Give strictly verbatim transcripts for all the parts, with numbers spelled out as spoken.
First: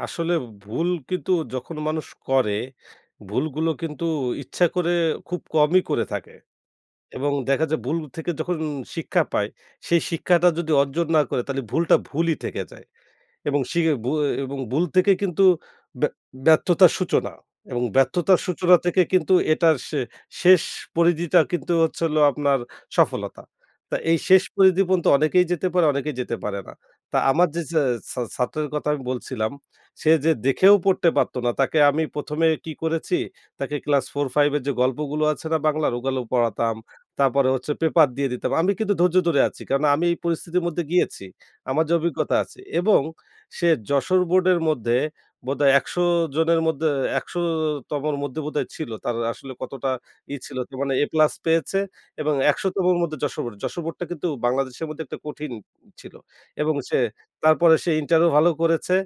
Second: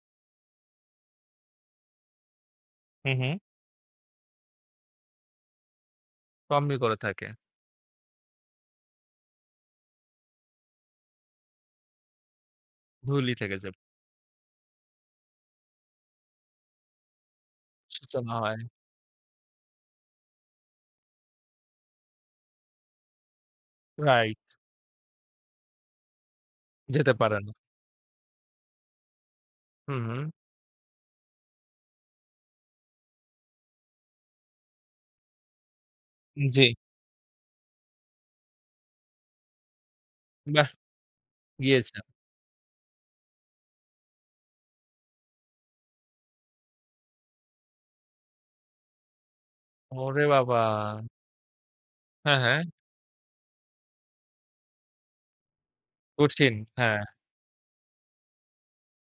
আসলে ভুল কিন্তু যখন মানুষ করে, হুম, হু। ভুলগুলো কিন্তু ইচ্ছা করে খুব কমই করে থাকে। কমই করে থাকে। এবং দেখা যায় ভুল থেকে যখন শিক্ষা পায়, সেই শিক্ষাটা যদি অর্জন না করে, তাহলে ভুলটা ভুলই থেকে যায়। ভুলই থেকে এবং যাবে। শিখে ভুয়ে এবং ভুল থেকে কিন্তু ব্য ব্যর্থতার সূচনা এবং সূচনা ব্যর্থতার হয়। সূচনা থেকে কিন্তু, এটার শে শেষ পরিধিটা কিন্তু হচ্ছে হল আপনার, সফলতা। তো এই রাইট। শেষ পরিধি পর্যন্ত অনেকেই যেতে পারে, অনেকেই যেতে পারে না। যেতে তা পারে আমার না। যে ছা ছা ছাত্রের কথা আমি বলছিলাম, হুম, সে হু। যে দেখেও পড়তে পারত না। তাকে আমি প্রথম এ কি করেছি, তাকে ক্লাস Four/Five এর যে গল্পগুলো আছে না বাংলার? ওগুলো উম জি। পড়াতাম। তারপরে হচ্ছে পেপার দিয়ে দিতাম। আমি কিন্তু ধৈর্য ধরে আছি। কারণ আমি এই পরিস্থিতির বাহ! মধ্যে গিয়েছি। আমার যে গিয়েছে। অভিজ্ঞতা আছে এবং সে যশোর বোর্ডের মধ্যে বোধহয় একশো জনের মধ্যে, একশো তমর মধ্যে বোধহয় ছিল। তার আসলে কতটা ওরে ই ছিল বাবা! কি মানে, প্লাস পেয়েছে এবং হ্যাঁ, হ্যাঁ। একশো তমর মধ্যে যশোর বোর্ড এ। যশোর বোর্ডটা কিন্তু বাংলাদেশের মধ্যে একটা কঠিন ছিল। কঠিন, এবং সে, হ্যাঁ। তারপরে সে ইন্টারও ভালো করেছে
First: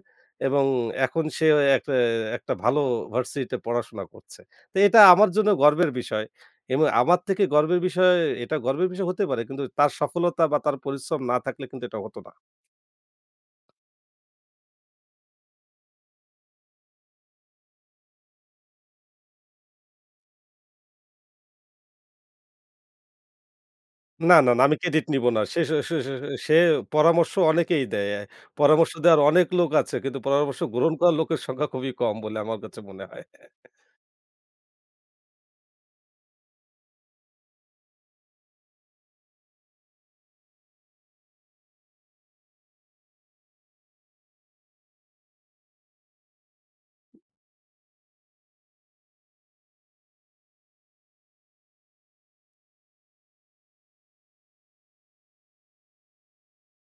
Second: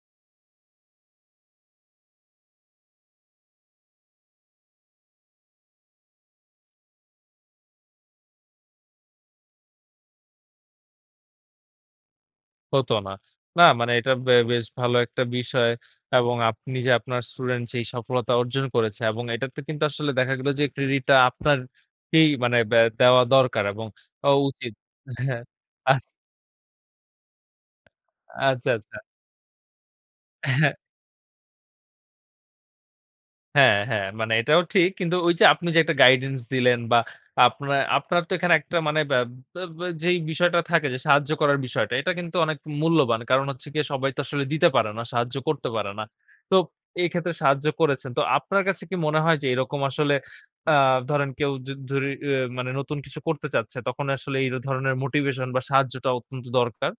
এবং এখন সে অয় একটা একটা ভালো ভার্সিটি তে পড়াশোনা করছে। তো এটা আমার জন্য গর্বের বিষয় এবং আমার থেকে গর্বের বিষয়, এটা গর্বের বিষয় হতে পারে কিন্তু, তার সফলতা বা তার পরিশ্রম না থাকলে কিন্তু এটা হতো না। হত না। না মানে এটা বে বেশ ভালো একটা বিষয় এবং আপনি যে আপনার স্টুডেন্ট যেই সফলতা অর্জন করেছে এবং এটাতে কিন্তু আসলে দেখা গেল যে ক্রেডিট টা আপনারকেই, মানে ব্যা দেওয়া দরকার এবং অ না, না, না, উচিত। আমি ক্রেডিট নিবো না। হ্যাঁ, সে-সে সে আচ্ছা। সে সে পরামর্শ অনেকেই দেয়। আচ্ছা, পরামর্শ আচ্ছা। দেওয়ার অনেক লোক আছে। কিন্তু পরামর্শ হ্যাঁ। গ্রহণ করা লোকের সংখ্যা খুবই কম বলে আমার কাছে মনে হয়। হ্যাঁ, হ্যাঁ, মানে এটাও ঠিক। কিন্তু ওই যে আপনি যে একটা গাইডেন্স দিলেন বা আপনা আপনার তো এখানে একটা মানে বা বা বা যেই বিষয়টা থাকে যে সাহায্য করার বিষয়টা, এটা কিন্তু অনেক মূল্যবান। কারণ হচ্ছে গিয়ে সবাই তো আসলে দিতে পারে না। সাহায্য করতে পারে না। তো এক্ষেত্রে সাহায্য করেছেন। তো আপনার কাছে কি মনে হয় যে, এরকম আসলে আ ধরেন কেউ যদ ধরি আ মানে, নতুন কিছু করতে চাচ্ছে, তখন আসলে এই ধরনের মোটিভেশন বা সাহায্যটা অত্যন্ত দরকার?